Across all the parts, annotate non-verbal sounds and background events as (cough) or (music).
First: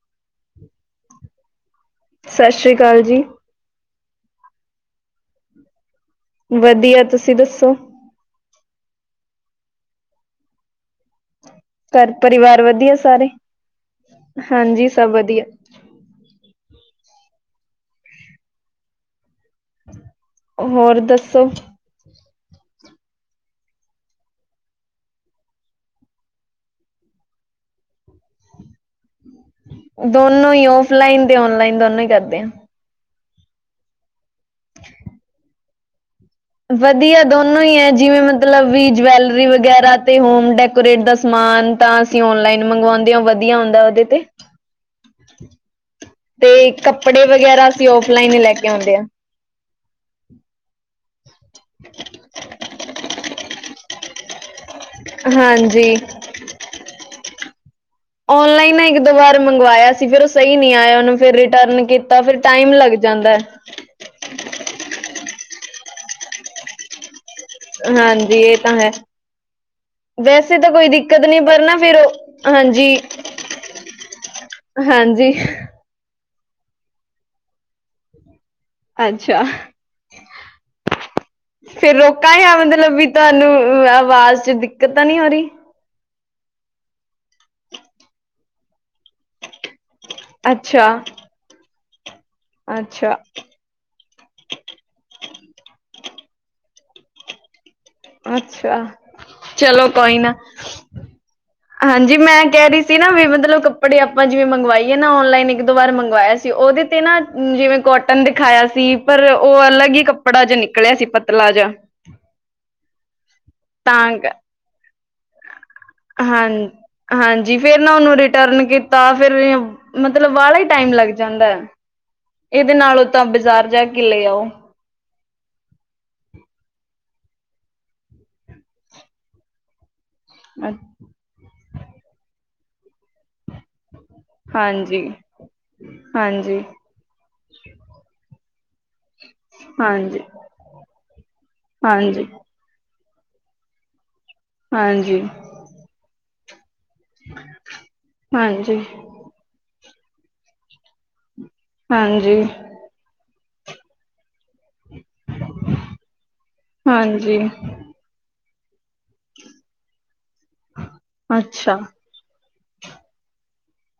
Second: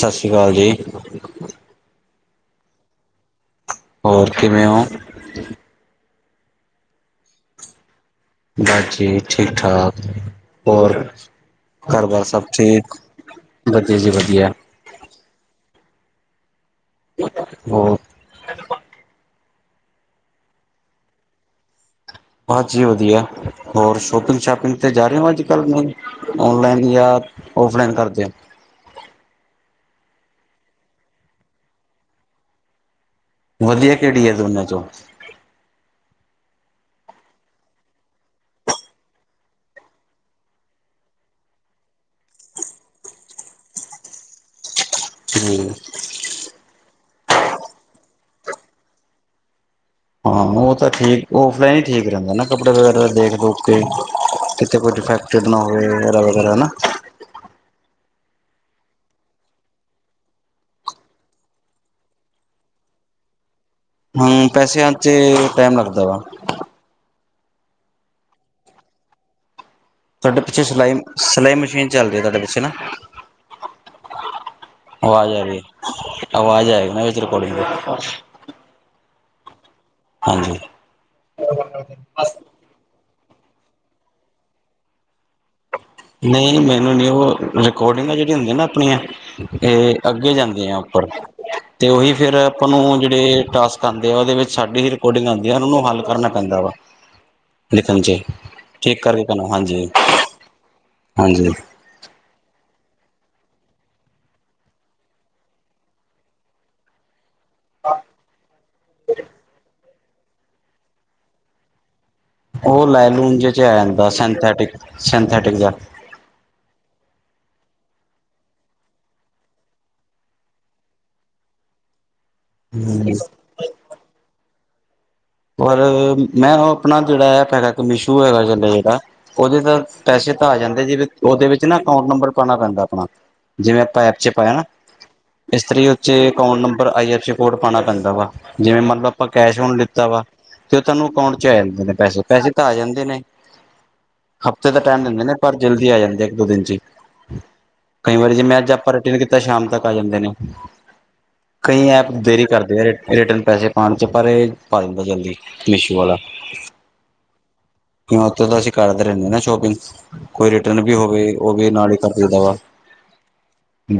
ਸ਼ਸ਼ੀ ਕਾਲ ਜੀ। ਸਸ਼ਰੀ ਕਾਲ ਜੀ। ਹੋਰ ਕਿਵੇਂ ਓ? ਵਧੀਆ ਤੁਸੀਂ ਦੱਸੋ? ਬਸ ਜੀ ਠੀਕ-ਠਾਕ, ਹੋਰ। ਘਰ ਬਾਰ ਸਭ ਪਰਿਵਾਰ ਵਧੀਆ ਠੀਕ। ਸਾਰੇ ਵਧੀਆ ਜੀ ਵਧੀਆ। ਹਾਂਜੀ ਸਭ ਵਧੀਆ। ਹੋਰ। ਹੋਰ ਦੱਸੋ। ਹਾਂਜੀ ਵਧੀਆ। ਹੋਰ ਸ਼ੋਪਿੰਗ ਸ਼ਾਪਿੰਗ ਤੇ ਜਾ ਰਹੇ ਹੋ ਅੱਜ ਕੱਲ ਨਹੀਂ? ਔਨਲਾਈਨ ਜਾਂ, ਔਫਲਾਈਨ ਕਰਦੇ ਓ? ਦੋਨੋਂ ਈ ਔਫਲਾਈਨ ਤੇ ਔਨਲਾਈਨ ਦੋਨੋ ਹੀ ਕਰਦੇ ਆ ਵਧੀਆ ਕਿਹੜੀ ਐ ਦੋਨਾਂ ਚੋਂ ਵਧੀਆ ਦੋਨੋ ਈ ਐ ਜਿਵੇਂ ਮਤਲਬ ਵੀ ਜਵੈਲਰੀ ਵਗੈਰਾ ਤੇ ਹੋਮ ਡੈਕੋਰੇਟ ਦਾ ਸਮਾਨ ਤਾਂ ਕੀ ਈ ਔਨਲਾਈਨ ਮੰਗਵਾਉਂਦੇ ਵਧੀਆ ਆ ਹੁੰਦਾ ਉਹਦੇ ਤੇ ਏ ਹੂੰ ਤੇ ਕੱਪੜੇ ਵਗੈਰਾ ਅਸੀਂ ਉਫ ਲਾਈਨ ਹੀ ਲੈ ਕੇ ਆਉਂਦੇ ਆ ਹਾਂ ਉਹ ਤਾਂ ਠੀਕ ਔਫਲਾਈਨ ਈ ਠੀਕ ਰਹਿੰਦਾ ਨਾ ਕੱਪੜੇ ਵਗੈਰਾ ਦੇਖ ਦੋਖ ਕੇ ਏ ਏਥੇ ਕੋਈ ਡਫੈਕਟਰੀਡ ਨਾ ਹੋਵੇ ਹਾਂਜੀ ਐਰਾ ਵਗੈਰਾ ਐ ਹਨਾ ਓਨਲਾਈਨ ਨਾ ਇੱਕ ਦੋ ਵਾਰ ਮੰਗਵਾਇਆ ਸੀ ਫਿਰ ਉਹ ਸਹੀ ਨਹੀਂ ਆਇਆ ਉਹਨੂੰ ਫਿਰ ਰਿਟਰਨ ਕੀਤਾ ਆ ਫਿਰ ਟਾਈਮ ਲੱਗ ਜਾਂਦਾ ਐ ਹਾਂ ਹੂ ਪੈਸਿਆਂ ਚ ਟਾਈਮ ਲੱਗਦਾ ਵਾ ਆ ਹਾਂਜੀ ਏਹ ਤਾਂ ਹੈ ਤੁਹਾਡੇ ਵੈਸੇ ਪਿੱਛੇ ਤਾਂ ਕੋਈ ਸਿਲਾਈ, ਦਿੱਕਤ ਨੀ ਸਿਲਾਈ ਪਰ ਨਾ ਮਸ਼ੀਨ ਫੇਿਰ ਚੱਲ ਉਹ ਰਹੀ ਹੈ ਤੁਹਾਡੇ ਪਿੱਛੇ ਨਾ, ਹਾਂਜੀ ਈ ਹਾਂਜੀ ਆਵਾਜ਼ ਆ ਈ ਰਹੀ ਹੈ। ਆਵਾਜ਼ ਆਏਗ ਨਾ ਰਿਕਾਡਿੰਗ ਦੇ ਏ ਅੱਛਾ ਆ ਹਾਂਜੀ ਈ ਕਾਏ ਐ ਮਤਲਬ ਵੀ ਤੁਹਾਨੂੰ ਆਵਾਜ਼ ਚ ਦਿੱਕਤ ਨਹੀਂ ਹੋ ਰਹੀ ਈ ਨਹੀਂ ਮੈਨੂੰ ਨੀ ਉਹ ਰਿਕੋਡਿੰਗ ਜਿਹੜੀਆਂ ਹੁੰਦੀ ਨਾ ਆਪਣੀਆਂ ਇਹ ਅੱਗੇ ਜਾਂਦੇ ਆ ਅੱਛਾ ਉੱਪਰ ਤੇ ਉਹੀ ਫਿਰ ਆਪਾਂ ਨੂੰ ਅੱਛਾ ਜਿਹੜੇ ਟਾਸ ਧਾਦੇ ਵਾਲੇ ਵਿੱਚ ਸਾਡੀ ਹੀ ਰਿਕੋਰਡਿੰਗ ਆਉਂਦੀ ਆ ਉਹਨੂੰ ਹੱਲ ਕਰਨਾ ਪੈਂਦਾ ਵਾ ਲਿਖਣ ਚ ਐ ਅੱਛਾ ਠੀਕ ਕਰਕੇ ਭੈਣਾ ਹਾਂਜੀ ਚਲੋ ਈ ਕੋਈ ਨਾ ਆ ਹਾਂਜੀ। ਈ ਹੋਰ ਹਾਂਜੀ ਈ ਮੈਂ ਕਹਿ ਰਹੀ ਸੀ ਨਾ ਵੀ ਮਤਲਬ ਕੱਪੜੇ ਆਪਾਂ ਜਿਵੇਂ ਮੰਗਵਾਈਏ ਔਨਲਾਈਨ ਇੱਕ ਵਾਰ ਮੰਗਵਾ ਏ ਤੇ ਉਹਦੇ ਤੇ ਨਾ ਆ ਜਿਵੇਂ ਕੋਟਨ ਦਿਖਾਇਆ ਸੀ ਪਰ ਉਹ ਅਲੱਗ ਹੀ ਕੱਪੜਾ ਜ ਨਿਕਲਿਆ ਸੀ ਪਤਲਾ ਜਿਹਾ ਆ ਉਹ ਲੇਲੂ ਜੇਏ ਚ ਆ ਜਾਂਦਾ ਤਾਂ ਸਨਥੈਟਿਕ ਸਨਥੈਟਿਕ ਜਿਹਾ ਹਾਂਨ ਹਾਂਜੀ ਫੇਰ ਨਾ ਉਹਨੂੰ ਰਿਟਰਨ ਕੀਤਾ ਆ ਫੇਿਰ ਏ ਮਤਲਬ ਵਾਲਾ ਈ ਟਾਈਮ ਲੱਗ ਜਾਂਦਾ ਆ ਇਹਦੇ ਨਾਲੋਂ ਤਾਂ ਬਾਜ਼ਾਰ ਜਾ ਕੇ ਲੈ ਆਓ ਪਰ ਆ ਮੈਂ ਨਾ ਆਪਣਾ ਜਿਹੜਾ ਐਪ ਹੈਗਾ ਇੱਕ ਮਿਸ਼ੂ ਹੈਗਾ ਚੱਲਿਆ ਜਿਹੜਾ ਉਹਦੇ ਤਾਂ ਪੈਸੇ ਤਾਂ ਆ ਜਾਂਦੇ ਜਿ ਉਹਦੇ ਚ ਨਾ ਅਕਾਊਂਟ ਨੰਬਰ ਪਾਉਣਾ ਪੈਂਦਾ ਆਪਣਾ ਆ ਜਿਵੇਂ ਆਪਾਂ ਐਪ ਚ ਪਾਇਆ ਨਾ ਹਾਂਜੀ ਇਸ ਤਰ੍ਹਾਂ ਉੇ ਅਕਾਊਂਟ ਹਾਂਜੀ ਹਾਂਜੀ number I F C code ਪਾਣਾ ਪੈਂਦਾ ਵਾ ਜਿਵੇਂ ਮਤਲਬ ਆਪਾਂ ਕੈਸ਼ ਹੁਣ ਲੀ ਕੀਤਾ ਹਾਂਜੀ ਵਾ ਤੇ ਉਹ ਤੁਹਾਨੂੰ ਅਕਾਊਂਟ ਚ ਆ ਜਾਂਦੇ ਨੇ ਪੈਸੇ ਹਾਂਜੀ ਪੈਸੇ ਤਾਂ ਆ ਜਾਂਦੇ ਨੇ ਹਫ਼ਤੇ ਦਾ ਟਾਈਮ ਦਿੰਦੇ ਹਾਂਜੀ ਨੇ ਪਰ ਜਲਦੀ ਆ ਜਾਂਦੇ ਇੱਕ ਦੋ ਦਿਨ ਚ ਈ ਕਈ ਵਾਰੀ ਜੇ ਮੈਂ ਅੱਜ ਆ ਪਰ ਕਿਮੇ ਕੀਤਾ ਐ ਸ਼ਾਮ ਤੱਕ ਆ ਜਾਂਦੇ ਨੇ ਕਈ ਐਪ ਹਾਂਜੀ ਦੇਰੀ ਕਰਦੇ ਆ ਰਿਟਰਨ ਪੈਸੇ ਏ ਪਾਣ ਚ ਪਰ ਏ ਪਾ ਦਿੱਦੇ ਜਲਦੀ ਈ ਮਿਸ਼ੂ ਆਲਾ ਆ ਹਾਂਜੀ ਨਾ ਉਤੇ ਦਾ ਸੀ ਕਰਦੇ ਰਹਿੰਦੇ ਨਾ ਸ਼ੋਪਿੰਗ ਕੋਈ ਰਿਟਰਨ ਵੀ ਹੋਵੇ ਉਹ ਵੀ ਅੱਛਾ ਨਾਲ ਹੀ ਕਰ ਦੀ ਦਾ ਵਾ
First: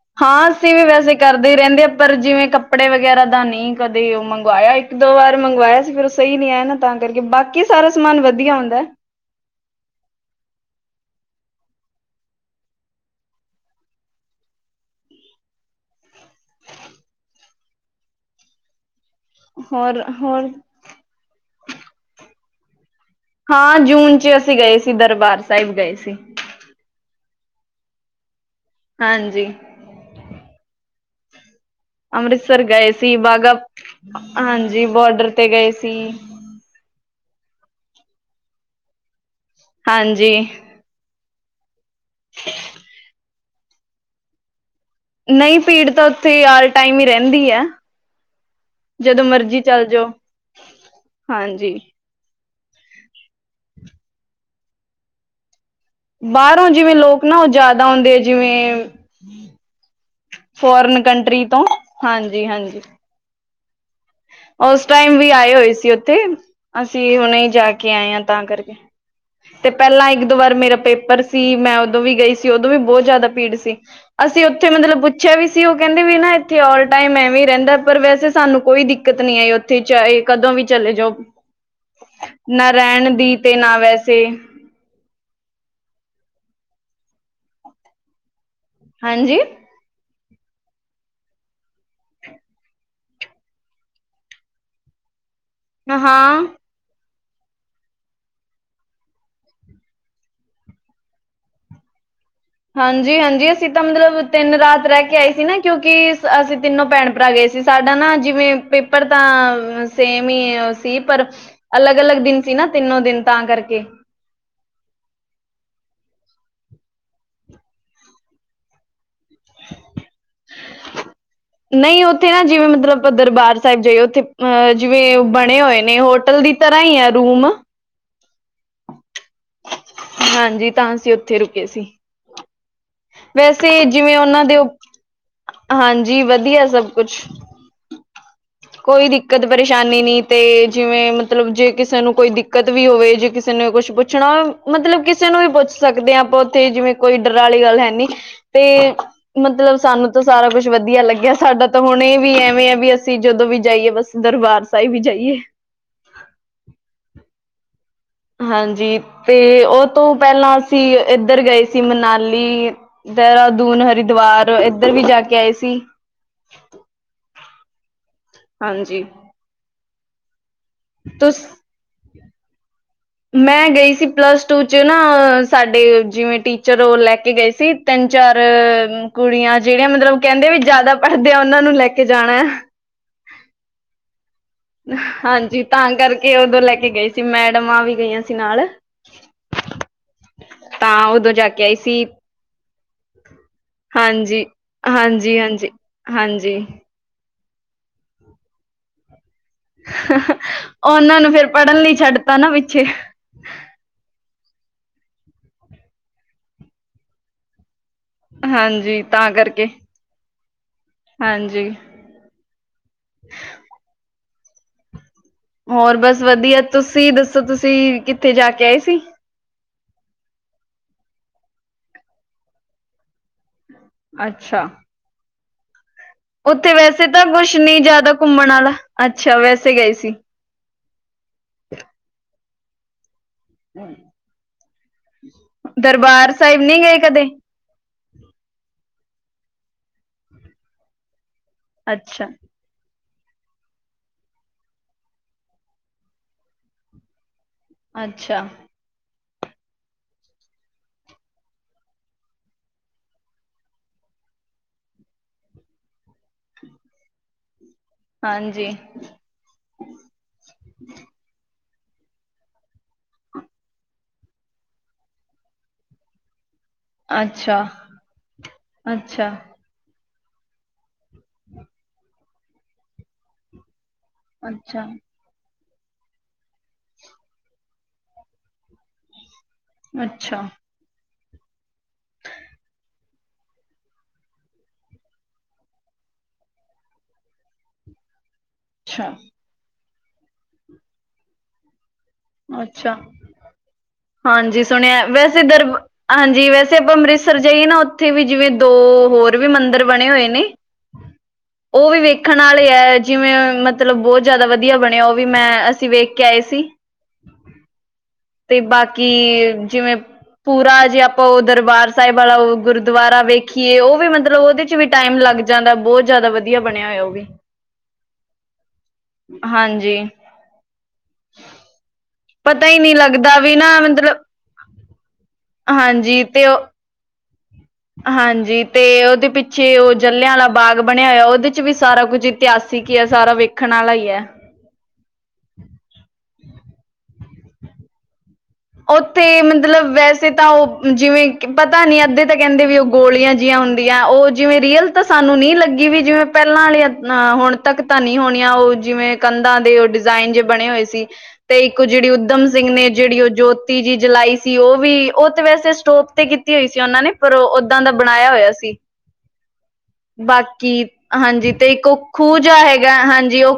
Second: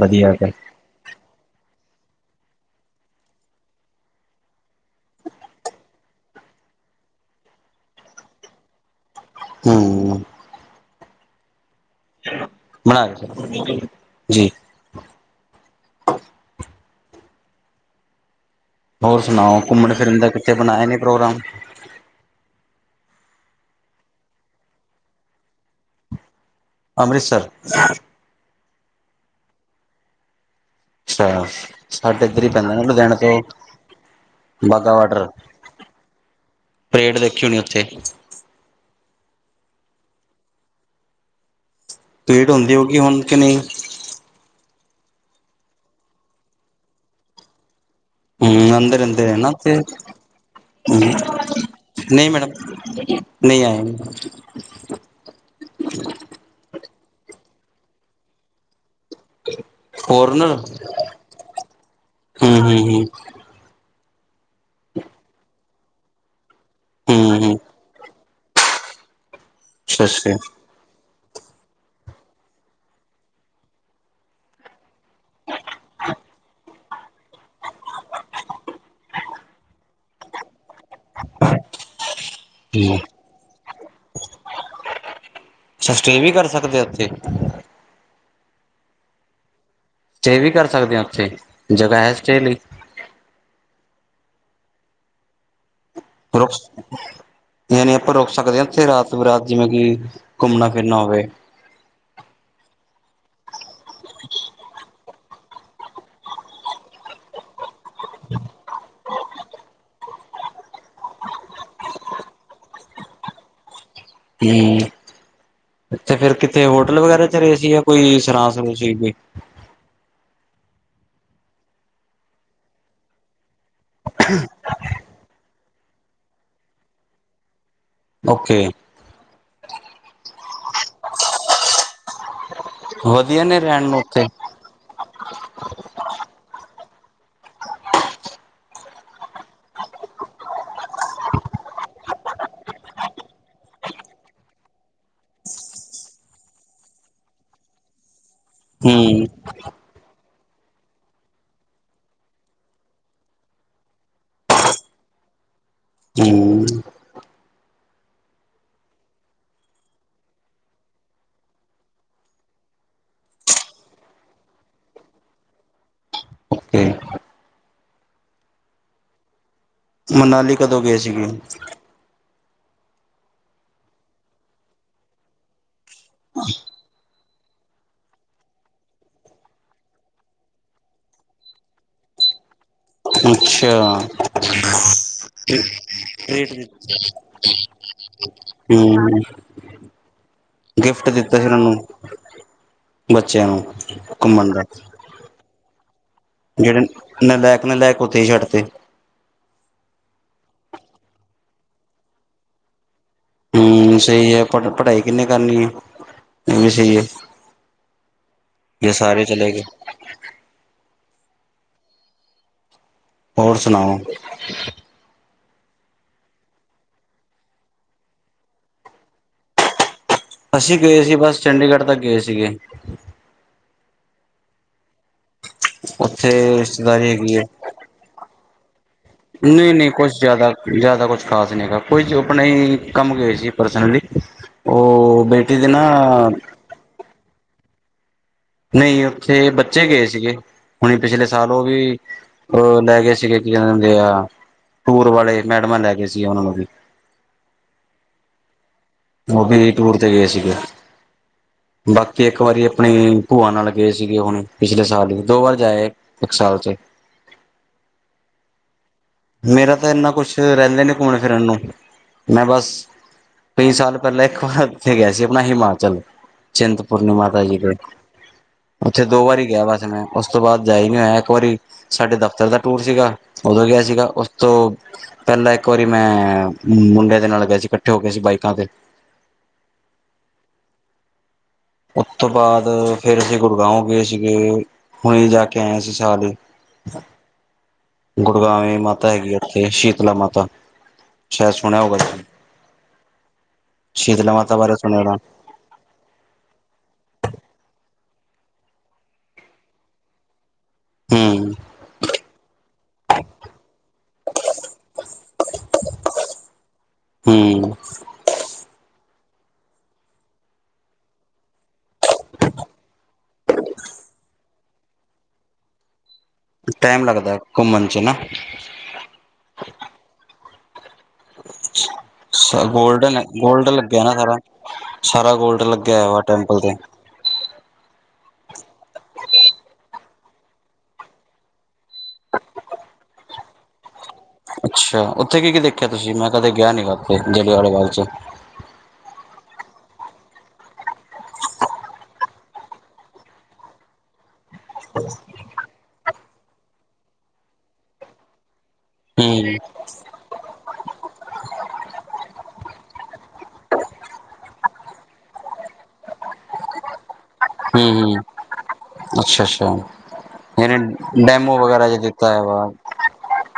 ਵਧੀਆ ਹਾਂ ਗੱਲ ਅਸੀਂ ਵੀ ਵੈਸੇ ਏ ਕਰਦੇ ਰਹਿੰਦੇ ਆ ਪਰ ਜਿਵੇਂ ਕੱਪੜੇ ਵਗੈਰਾ ਦਾ ਨਹੀਂ ਕਦੇ ਏ ਮੰਗਵਾਇਆ ਇੱਕ ਦੋ ਵਾਰ ਮੰਗਵਾਇਆ ਸੀ ਫਿਰ ਪਰ ਸ ਸਹੀ ਨਹੀ ਨੀ ਆਇਆ ਤਾਂ ਕਰਕੇ ਬਾਕੀ ਸਾਰਾ ਸਮਾਨ ਵਧੀਆ ਹੁੰਦਾ ਐ ਹੂੰ ਬਣਾ ਓ ਫਿਰ ਜੀ ਈ ਹੋਰ ਸੁਣਾਓ ਹੋਰ ਘੁੰਮਣ-ਫਿਰਨ ਦਾ ਕਿੱਥੇ ਹੋਰ ਬਣਾਇ ਨੇ ਪ੍ਰੋਗਰਾਮ? ਹਾਂ, ਜੂਨ ਚ ਅਸੀਂ ਗਏ ਸੀ ਦਰਬਾਰ ਸਾਹਿਬ ਗਏ ਸੀ। ਅੰਮ੍ਰਿਤਸਰ। ਹਾਂਜੀ। ਅਛਾੱ। ਅੰਮ੍ਰਿਤਸਰ ਗਏ ਸੀ ਬਾਗਾ ਹਾਂਜੀ ਬਾਘਾ ਵਾਟਰ ਬੋਡਰ ਤੇ ਗਏ ਸੀ। ਪਰੇਡ ਦੇਖੀ ਹੋਣੀ ਉੱਥੇ। ਹਾਂਜੀ। ਭੀੜ ਹੁੰਦੀ ਹੋਗੀ ਹੁਣ ਕੇ ਨੀ। ਨਹੀਂ ਭੀੜ ਤਾਂ ਉੱਥੇ ਆਲ ਟਾਈਮ ਹੀ ਰਹਿੰਦੀ ਆ। ਹੂੰ, ਆਉਂਦੇ ਰਹਿੰਦੇ ਆ ਨਾ ਉਥੇ। ਜਾਓ ਹਾਂਜੀ (unintelligible) ਨਹੀਂ ਮੈਡਮ, ਨਹੀਂ ਆਏ। ਬਾਹਰੋਂ ਜਿਵੇਂ ਲੋਕ ਨਾ ਉ ਜਿਆਦਾ ਆਉਂਦੇ ਆ ਜਿਵੇਂ ਫੋਰਨਰ ਫੋਰਨ ਕੰਟਰੀ ਤੋਂ ਹੂੰ ਹੂੰ ਹਾਂਜੀ-ਹਾਂਜੀ। ਹੂੰ ਉਸ ਟਾਈਮ ਵੀ ਆਏ ਹੋਏ ਸੀ ਉੱਥੇ ਅਸੀਂ ਹੂੰ ਹੁਣੇ ਹੀ ਹੂੰ ਜਾ ਕੇ ਆਏ ਹਾਂ ਤਾਂ ਕਰਕੇ। ਤੇ ਅੱਛਾ ਪਹਿਲਾਂ ਅੱਛਾ ਇੱਕ-ਦੋ ਵਾਰ ਮੇਰਾ ਪੇਪਰ ਸੀ ਮੈਂ ਉਦੋਂ ਵੀ ਗਈ ਸੀ ਉਦੋਂ ਵੀ ਬਹੁਤ ਜ਼ਿਆਦਾ ਭੀੜ ਸੀ ਅਸੀਂ ਉੱਥੇ ਮਤਲਬ ਪੁੱਛਿਆ ਵੀ ਸੀ ਉਹ ਕਹਿੰਦੇ ਵੀ ਨਾ ਇੱਥੇ ਆਲ ਟਾਈਮ ਐਵੇ ਵੀ ਰਹਿੰਦਾ ਪਰ ਵੈਸੇ ਸਾਨੂੰ ਕੋਈ ਦਿੱਕ ਦਿੱਕਤ ਨੀ ਆਈ ਉੱਥੇ ਚਾਹੇ ਕਦੋਂ ਵੀ ਚਲੇ ਜਾਓ। ਨਾ ਹੂੰ ਰਹਿਣ ਦੀ ਤੇ ਨਾ ਵੈਸੇ ਅਛਾੱ, ਸਟੇਅ ਵੀ ਕਰ ਸਕਦੇ ਆ ਉੱਥੇ। ਹਾਂਜੀ। ਸਟੇਅ ਵੀ ਕਰ ਸਕਦੇ ਹਾਂ ਉੱਥੇ, ਜਗਾਹ ਹੈ ਸਟੇਅ ਲਈ। ਹਾਂ। ਰੋਕ ਸ (inaudible) ਯਾਨੀ ਆਪਾਂ ਰੁਕ ਸਕਦੇ ਹਾਂ ਇਥੇ ਰਾਤ-ਬੇਰਾਤ ਜਿਵੇਂ ਕਿ ਘੁੰਮਣਾ ਫਿਰਨਾ ਹੋਵੇ। ਹਾਂਜੀ-ਹਾਂਜੀ, ਅਸੀਂ ਤਾਂ ਮਤਲਬ ਤਿੰਨ ਰਾਤ ਰਹਿ ਕੇ ਆਏ ਸੀ ਨਾ ਕਿਉਂਕਿ ਅਸੀਂ ਤਿੰਨੋ ਭੈਣ-ਭਰਾ ਗਏ ਸੀ। ਸਾਡਾ ਨਾ ਜਿਵੇਂ ਪੇਪਰ ਤਾਂ ਸੇਮ ਹੀ ਉ ਸੀ ਪਰ ਅਲੱਗ-ਅਲੱਗ ਦਿਨ ਸੀ ਨਾ ਤਿੰਨੋ ਦਿਨ ਤਾਂ ਕਰਕੇ ਹੂੰ, ਉਥੇ ਫਿਰ ਕਿਤੇ ਹੋਟਲ ਵਗੈਰਾ 'ਚ ਰਹੇ ਸੀ ਆ ਕੋਈ ਸਰਾਂ-ਸਰੂ ਸੀਗੀ। ਨਹੀਂ, ਉੱਥੇ ਨਾ ਜਿਵੇਂ ਮਤਲਬ ਆਪਾਂ ਦਰਬਾਰ ਸਾਹਿਬ ਜਾਈਏ ਉੱਥੇ ਅ ਜਿਵੇਂ ਬਣੇ ਹੋਏ ਨੇ ਹੋਟਲ ਵੀ ਤਰ੍ਹਾਂ ਹੀ ਹੈ ਰੂਮ। ਓ ਕੇ। ਹਾਂਜੀ, ਤਾਂ ਅਸੀਂ ਉੱਥੇ ਰੁਕੇ ਸੀ। ਵਧੀਆ ਨੇ ਵੈਸੇ ਰਹਿਣ ਨੂੰ ਜਿਵੇਂ ਉੱਥੇ ਉਨਨਾਂ ਦੇ, ਹਾਂਜੀ ਵਧੀਆ ਸਭ ਕੁਛ। (inaudible) ਕੋਈ ਦਿੱਕਤ ਪਰੇਸ਼ਾਨੀ ਨੀ ਤੇ ਜਿਵੇਂ ਮਤਲਬ ਜੇ ਕਿਸੇ ਨੂੰ ਕੋਈ ਦਿੱਕਤ ਵੀ ਹੋਵੇ ਜੇ ਕਿਸੇ ਨੂੰ ਕੁਛ ਪੁੱਛ ਪੁੱਛਣਾ ਮਤਲਬ ਕਿਸੇ ਨੂੰ ਵੀ ਪੁੱਛ ਸਕਦੇ ਹਾਂ ਆਪਾਂ ਉੱਥੇ ਜਿਵੇਂ ਕੋਈ ਡਰ ਵਾਲੀ ਗੱਲ ਹੈਨੀ ਤੇ ਹੂੰ ਮਤਲਬ ਸਾਨੂੰ ਤਾਂ ਸਾਰਾ ਕੁਛ ਵਧੀਆ ਲੱਗਿਆ, ਸਾਡਾ ਤਾਂ ਹੁਣੇ ਵੀ ਐਵੇਂ ਆ ਵੀ ਅਸੀਂ ਜਦੋਂ ਵੀ ਜਾਈਏ ਬਸ ਦਰਬਾਰ ਸਾਹਿਬ ਵੀ ਜਾਈਏ। ਹੂੰ ਹਾਂਜੀ ਤੇ ਉਹ ਤੋਂ ਪਹਿਲਾਂ ਅਸੀਂ ਇੱਧਰ ਗਏ ਸੀ ਮਨਾਲੀ ਦੇਹਰਾਦੂਨ, ਹਰਿਦੁਆਰ ਇੱਧਰ ਵੀ ਜਾ ਕੇ ਆਏ ਸੀ। ਏ ਹਾਂਜੀ। ਮਨਾਲੀ ਕਦੋਂ ਗਏ ਸੀਗੇ? ਤੁਸ ਮੈਂ ਗਈ ਸੀ ਪਲੱਸ ਟੂ ਚ ਨਾ ਸਾਡੇ ਜਿਵੇਂ ਟੀਚਰ ਓ ਲੈ ਕੇ ਗਏ ਸੀ ਤਿੰਨ-ਚਾਰ ਕੁੜੀਆਂ ਜੇੜੀਆਂ ਮਤਲਬ ਕੈਂਦੇ ਵੀ ਜਾਦਾ ਪੜ੍ਹਦੇ ਆ ਓਨਾਂ ਨੂੰ ਲੈ ਕੇ ਜਾਣਾ। ਅੱਛਾ (inaudible) (unintelligible) ਹਾਂਜੀ ਤਾਂ ਕਰਕੇ ਉਦੋਂ ਲੈ ਕੇ ਗਈ ਸੀ ਮੈਡਮਾਂ ਵੀ ਗਈਆਂ ਸੀ ਨਾਲ ਹੂੰ ਤਾਂ ਗਿਫਟ ਉਦੋਂ ਦਿੱਤਾ ਸੀ ਜਾ ਉਨਾਂ ਕੇ ਨੂੰ ਆਈ ਸੀ ਬੱਚਿਆਂ ਨੂੰ ਹਾਂਜੀ ਘੁੰਮਣ ਹਾਂਜੀ-ਹਾਂਜੀ ਜੇੜੇ ਨਲੈਕ-ਨਲੈਕ ਓਥੇ ਈ ਛੱਡਤੇ। ਓਨਾਂ ਨੂੰ ਫੇਰ ਪੜ੍ਹਨ ਲਈ ਛੱਡਤਾ ਨਾ ਪਿੱਛੇ ਹੂੰ ਸਈ ਐ ਪੜ ਪੜ੍ਹਾਈ ਕਿੰਨੇ ਕਰਨੀ ਆ ਏ ਵੀ ਸਈ ਐ। ਹਾਂਜੀ ਤਾਂ ਚਲੇ ਗਏ ਕਰਕੇ। ਹਾਂਜੀ। ਹੋਰ ਸੁਣਾਓ? ਹੋਰ ਬਸ ਵਧੀਆ ਤੁਸੀਂ ਦੱਸੋ ਤੁਸੀਂ ਕਿੱਥੇ ਜਾ ਕੇ ਆਏ ਸੀ? ਅਸੀਂ ਗਏ ਸੀ ਬਸ ਚੰਡੀਗੜ੍ਹ ਤੱਕ ਗਏ ਸੀਗੇ। ਅੱਛਾ। ਉੱਥੇ ਵੈਸੇ ਰਿਸ਼ਤੇਦਾਰੀ ਤਾਂ ਹੈਗੀ ਕੁੱਛ ਨੀ ਜਾਦਾ ਘੁੰਮਣ ਆਲਾ। ਨਈ-ਨਈ ਕੁੱਛ ਜਾਦਾ ਜਾਦਾ ਕੁੱਛ ਖ਼ਾਸ ਨੀ ਹੈਗਾ ਕੋਈ ਆਪਣੇ ਈ ਕੰਮ ਗਏ ਸੀ ਪਰਸਨਲੀ ਓ ਬੇ ਦਰਬਾਰ ਸਾਇਬ ਨੀ ਗਏ ਕਦੇ? ਨਈ ਉੱਥੇ ਬੱਚੇ ਗਏ ਸੀਗੇ ਹੁਣੀ ਪਿਛਲੇ ਸਾਲ ਓ ਵੀ ਅੱਛਾ ਓ ਲੈਗੇ ਸੀਗੇ ਕੀ ਕੈਂਦੇ ਹੁੰਦੇ ਆ ਟੂਰ ਵਾਲੇ ਮੈਡਮਾਂ ਲੈਗੇ ਸੀਗੇ ਓਨਾਂ ਨੂੰ ਵੀ। ਅੱਛਾ। ਓ ਵੀ (unintelligible) ਟੂਰ ਤੇ ਗਏ ਸੀਗੇ। ਬਾਕੀ ਇੱਕ ਵਾਰੀ ਆਪਣੀ ਭੂਆ ਨਾਲ ਗਏ ਸੀਗੇ ਹੁਣ ਪਿਛਲੇ ਸਾਲ ਦੋ ਵਾਰ ਜਾ ਆਏ। ਇੱਕ ਸਾਲ ਚ ਏ। ਹਾਂਜੀ। ਮੇਰਾ ਤਾਂ ਇੰਨਾ ਕੁੱਛ ਰੈਂਦੇ ਨੇ ਘੁੰਮਣ ਫਿਰਨ ਨੂੰ ਮੈਂ ਬਸ ਕਈ ਸਾਲ ਪੈਲਾਂ ਇੱਕ ਵਾਰ ਉੱਥੇ ਗਿਆ ਸੀ ਆਪਣਾ ਹਿਮਾਚਲ ਚਿੰਤ ਪੂਰਨੀ ਮਾਤਾ ਜੀ ਅੱਛਾ ਦੇ ਉੱਥੇ ਦੋ ਅੱਛਾ ਵਾਰੀ ਗਿਆ ਵਾਸੇ ਮੈਂ ਉਸ ਤੋਂ ਬਾਦ ਜਾਈ ਨੀ ਹੋਇਆ। ਇੱਕ ਵਾਰੀ ਸਾਡੇ ਦਫ਼ਤਰ ਦਾ ਟੂਰ ਸੀਗਾ ਓਦੋਂ ਗਿਆ ਸੀਗਾ ਉਸ ਤੋਂ ਅੱਛਾ ਪੈਲਾਂ ਇੱਕ ਵਾਰੀ ਮੈਂ ਮੁੰਡੇ ਦੇ ਨਾਲ ਗਏ ਸੀ ਇਕੱਠੇ ਹੋ ਕੇ ਅਸੀਂ ਬਾਈਕਾਂ ਤੇ। ਅੱਛਾ। ਊ ਤੋਂ ਬਾਦ ਫਿਰ ਅਸੀਂ ਗੜਗਾਓਂ ਗਏ ਸੀਗੇ ਹੁਣੇ ਜਾ ਕੇ ਆਏ ਐਸੀ ਸਾਲ ਈ। (inaudible) ਗੁੜਗਾਵੇਂ ਮਾਤਾ ਹੈਗੀ ਆ ਉੱਥੇ ਸ਼ੀਤਲਾ ਮਾਤਾ ਸ਼ਾਇਦ ਸੁਣਿਆ ਹੋਊਗਾ (unintelligible) ਅੱਛਾ ਸ਼ੀਤਲਾ ਮਾਤਾ ਹਾਂਜੀ ਬਾਰੇ ਸੁਣਿਆ ਹੋਣਾ ਵੈਸੇ ਦਰ ਹਾਂਜੀ ਵੈਸੇ ਆਪਾਂ ਅੰਮ੍ਰਿਤਸਰ ਜਾਈਏ ਨਾ ਉੱਥੇ ਵੀ ਜਿਵੇਂ ਦੋ ਹੋਰ ਵੀ ਮੰਦਿਰ ਬਣੇ ਹੋਏ ਨੇ ਹੂੰ। ਓ ਵੀ ਵੇਖਣ ਆਲੇ ਐ ਜਿਵੇਂ ਮਤਲਬ ਬੋਤ ਜਾ ਵਧੀਆ ਬਣਿਆ ਓ ਵੀ ਮੈਂ ਅਸੀਂ ਵੇਖ ਕੇ ਆਏ ਸੀ ਹੂੰ। ਤੇ ਬਾਕੀ ਜਿਵੇਂ ਪੂਰਾ ਜੇ ਆਪਾਂ ਓ ਦਰਬਾਰ ਸਾਇਬ ਆਲਾ ਓ ਗੁਰਦੁਆਰਾ ਵੇਖੀਏ ਓ ਵੀ ਮਤਲਬ ਓਦੇ ਚ ਵੀ ਟਾਈਮ ਲੱਗ ਜਾਂਦਾ ਬੋਤ ਜ਼ਿਆਦਾ ਵਧੀ ਦੀਆ ਬਣਿਆ ਹੋਇਆ ਟਾਈਮ ਓ ਵੀ ਲੱਗਦਾ ਘੁੰਮਣ ਚ ਨਾ ਹਾਂਜੀ। ਪਤਾ ਸਬ ਹੀ ਨਹੀਂ ਗੋਲਡਨ ਐ ਲੱਗਦਾ ਵੀ ਗੋਲਡ ਲੱਗਿਆ ਨਾ ਮਤਲਬ ਸਾਰਾ-ਸਾਰਾ ਗੋਲ ਲੱਗਿਆ ਹੋਇਆ ਵਾ ਹਾਂਜੀ ਟੈਂਪਲ ਉਹ ਤੇ। ਹਾਂਜੀ, ਤੇ ਓਦੇ ਪਿੱਛੇ ਓ ਜਲਿਆਂਆਲਾ ਬਾਗ ਬਣਿਆ ਹੋਇਆ ਓਦੇ ਚ ਵੀ ਸਾਰਾ ਕੁੱਝ ਇਤਿਹਾਸਿਕ ਈ ਐ, ਸਾਰਾ ਵੇਖਣ ਆਲਾ ਈ ਐ। ਅੱਛਾ! ਉੱਥੇ ਕੀ- ਕੀ ਦੇਖਿਆ ਤੁਸੀਂ, ਮੈਂ ਕਦੇ ਗਿਆ ਨੀ ਗਾ ਉੱਥੇ, ਜਲੀਆਂ ਵਾਲਾ ਬਾਗ ਚ? ਉੱਥੇ ਮਤਲਬ ਵੈਸੇ ਤਾਂ ਓ, ਜਿਵੇਂ ਕਿ ਪਤਾ ਨੀ ਅੱਧੇ ਤਾਂ ਕੈਂਦੇ ਵੀ ਓ ਗੋਲੀਆਂ ਜੀਆਂ ਹੁੰਦੀਆਂ, ਓ ਜਿਵੇਂ ਰੀਅਲ ਤਾਂ ਸਾਨੂੰ ਨੀ ਲੱਗੀ ਵੀ ਜਿਵੇਂ ਪੈਲਾਂ ਆਲੀਆਂ ਅ ਹੁਣ ਤੱਕ ਤਾਂ ਨੀ ਹੋਣੀਆਂ ਓ ਜਿਵੇਂ ਹੂੰ ਕੰਧਾਂ ਦੇ ਓ ਡਿਜ਼ਾਇਨ ਜੇ ਬਣੇ ਹੋਏ ਸੀ, ਤੇ ਇੱਕ ਓ ਜੇੜੀ ਊਧਮ ਸਿੰਘ ਨੇ ਜੇੜੀ ਓ ਜੋਤੀ ਜੀ ਜਲਾਈ ਸੀ ਓ ਵੀ, ਓ ਤੇ ਵੈਸੇ ਸਟੋਪ ਤੇ ਕੀਤੀ ਹੋਈ ਸੀ ਓਨਾਂ ਨੇ ਪਰ ਤਾਂ ਦਾ ਹੂੰ ਹੂੰ ਬਣਾਇਆ ਹੋਇਆ ਸੀ। ਅੱਛਾ ਅੱਛਾ ਬਾਕੀ, ਯਾਨੀ ਹਾਂਜੀ ਡੈਮੋ ਤੇ ਇੱਕ ਵਗੈਰਾ ਓ ਜੇ ਦਿੱਤਾ ਖੂਹ ਹੈ ਜਾ ਵਾ ਹੈਗਾ ਹਾਂਜੀ ਓ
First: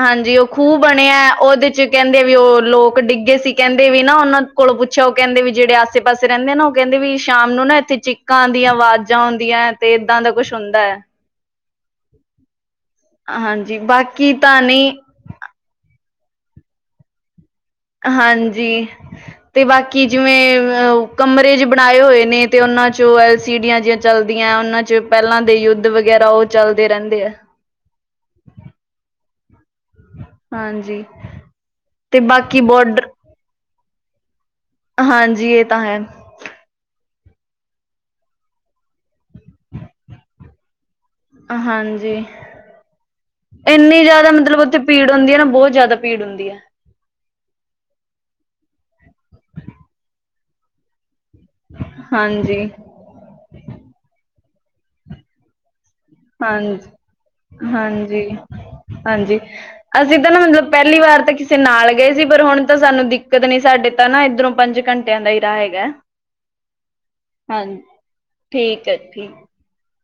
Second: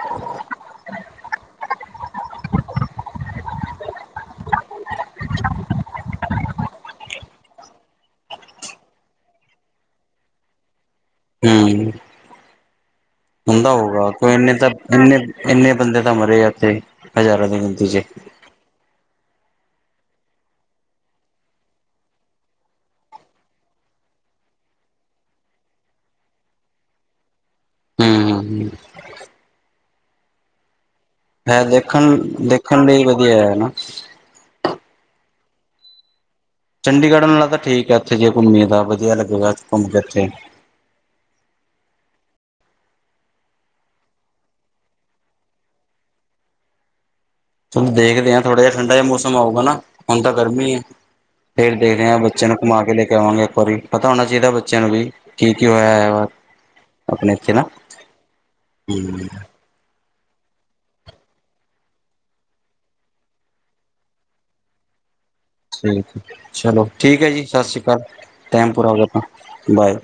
ਹਾਂਜੀ ਓ ਖੂਹ ਬਣਿਆ ਓਦੇ ਚ ਕੈਂਦੇ ਵੀ ਓ ਲੋਕ ਡਿੱਗੇ ਸੀ ਕੈਂਦੇ ਵੀ ਨਾ ਓਨਾਂ ਕੋਲੋਂ ਪੁੱਛਿਆ ਓ ਕੈਂਦੇ ਵੀ ਜੇੜੇ ਆਸੇ-ਪਾਸੇ ਰੈਨੇ ਆ ਨਾ ਓ ਕੈਂਦੇ ਵੀ ਸ਼ਾਮ ਨੂੰ ਨਾ ਐਥੇ ਚ ਚੀਕਾਂ ਆਂਦੀਆਂ, ਆਵਾਜ਼ਾਂ ਹੁੰਦੀਐ ਤੇ ਏਦਾਂ ਦਾ ਕੁੱਝ ਹੁੰਦਾ ਐ। ਹੂੰ। (inaudible) ਹੁੰਦਾ ਹਾਂਜੀ ਹੋਊਗਾ, ਕੋਂ ਬਾਕੀ ਇਨੇ ਤਾਂ, ਨਹੀਂ ਇਨੇ, ਇੰਨੇ ਬੰਦੇ ਤਾਂ ਮਰੇ ਆ ਉਥੇ ਹਜ਼ਾਰਾਂ ਦੇ। ਹਾਂਜੀ। ਤੇ ਬਾਕੀ ਜਿਵੇਂ ਅ ਕਮਰੇ ਜੇ ਬਣਾਏ ਹੋਏ ਨੇ ਤੇ ਉਨਾਂ ਚ ਓ ਐਲ ਸਿਡੀਆ ਜਿਹੀਆਂ ਚੱਲਦੀਆਂ ਉਨਾਂ ਚ ਪੈਲਾਂ ਦੇ ਯੁੱਧ ਵਗੈਰਾ ਓ ਚੱਲਦੇ ਰੈਂਦੇ ਐ। ਹੂੰ ਹਾਂਜੀ ਐ ਦੇਖਨ, ਤੇ ਬਾਕੀ ਦੇਖਨ ਲਈ ਬੋਡਰ ਵਧੀਆ ਹੈ ਨਾ? ਹਾਂਜੀ, ਏ ਤਾਂ ਹੈ। ਚੰਡੀਗੜ੍ਹ ਨਾਲੋ ਤਾਂ ਠੀਕ ਐ ਇੱਥੇ ਜੇ ਘੁੰਮੀਏ ਤਾਂ, ਵਧੀਆ ਲੱਗੇਗਾ ਘੁੰਮ ਕੇ ਐਥੇ। ਹਾਂਜੀ। ਇੰਨੀ ਜਾਦਾ ਮਤਲਬ ਉੱਥੇ ਭੀੜ ਹੁੰਦੀ ਐ ਨਾ ਬਹੁਤ ਜਾਦਾ ਭੀੜ ਹੁੰਦੀ ਐ। ਚਲੋਂ ਦੇਖਦੇ ਆ ਥੋੜਾ ਜਿਆ ਠੰਡਾ ਜਿਆ ਮੌਸਮ ਆਉਗਾ ਨਾ, ਹੁਨ ਤਾਂ ਗਰਮੀ ਏ। ਫੇਰ ਦੇਖਦੇ ਆ ਬੱਚਿਆਂ ਨੂੰ ਹਾਂਜੀ ਘੁੰਮਾ ਕੇ ਲੈ ਕੇ ਆਵਾਂਗੇ ਇੱਕ ਵਾਰੀ, ਪਤਾ ਹੋਣਾ ਚਾਈਦਾ ਬੱਚਿਆਂ ਨੂੰ ਵੀ ਕੀ-ਕੀ ਹੋਇਆ ਹੈ ਵਾ। ਹਾਂਜੀ, ਆਪਣੇ ਇੱਥੇ ਨਾ ਹਮ ਹਾਂਜੀ-ਹਾਂਜੀ। ਅਸੀਂ ਤਾਂ ਨਾ ਮਤਲਬ ਪੈਲੀ ਵਾਰ ਤਾਂ ਕਿਸੇ ਨਾਲ ਗਏ ਸੀ ਪਰ ਹੁਣ ਤਾਂ ਸਾਨੂੰ ਦਿੱਕਤ ਨੀ ਸਾਡੇ ਤਾਂ ਨਾ ਇੱਧਰੋਂ ਪੰਜ ਘੰਟੇ ਆਂ ਦਾ ਈ ਰਾਹ ਹੈਗ ਠੀਕ ਏ, ਚਲੋ ਠੀਕ ਏ ਜੀ ਸਸੀ ਕਾਲ। ਟੈਮ ਠੀਕ ਪੂਰਾ ਹੋ ਹੈ ਗਿਆ ਆਪਨਾ, ਠੀਕ ਬਾਏ।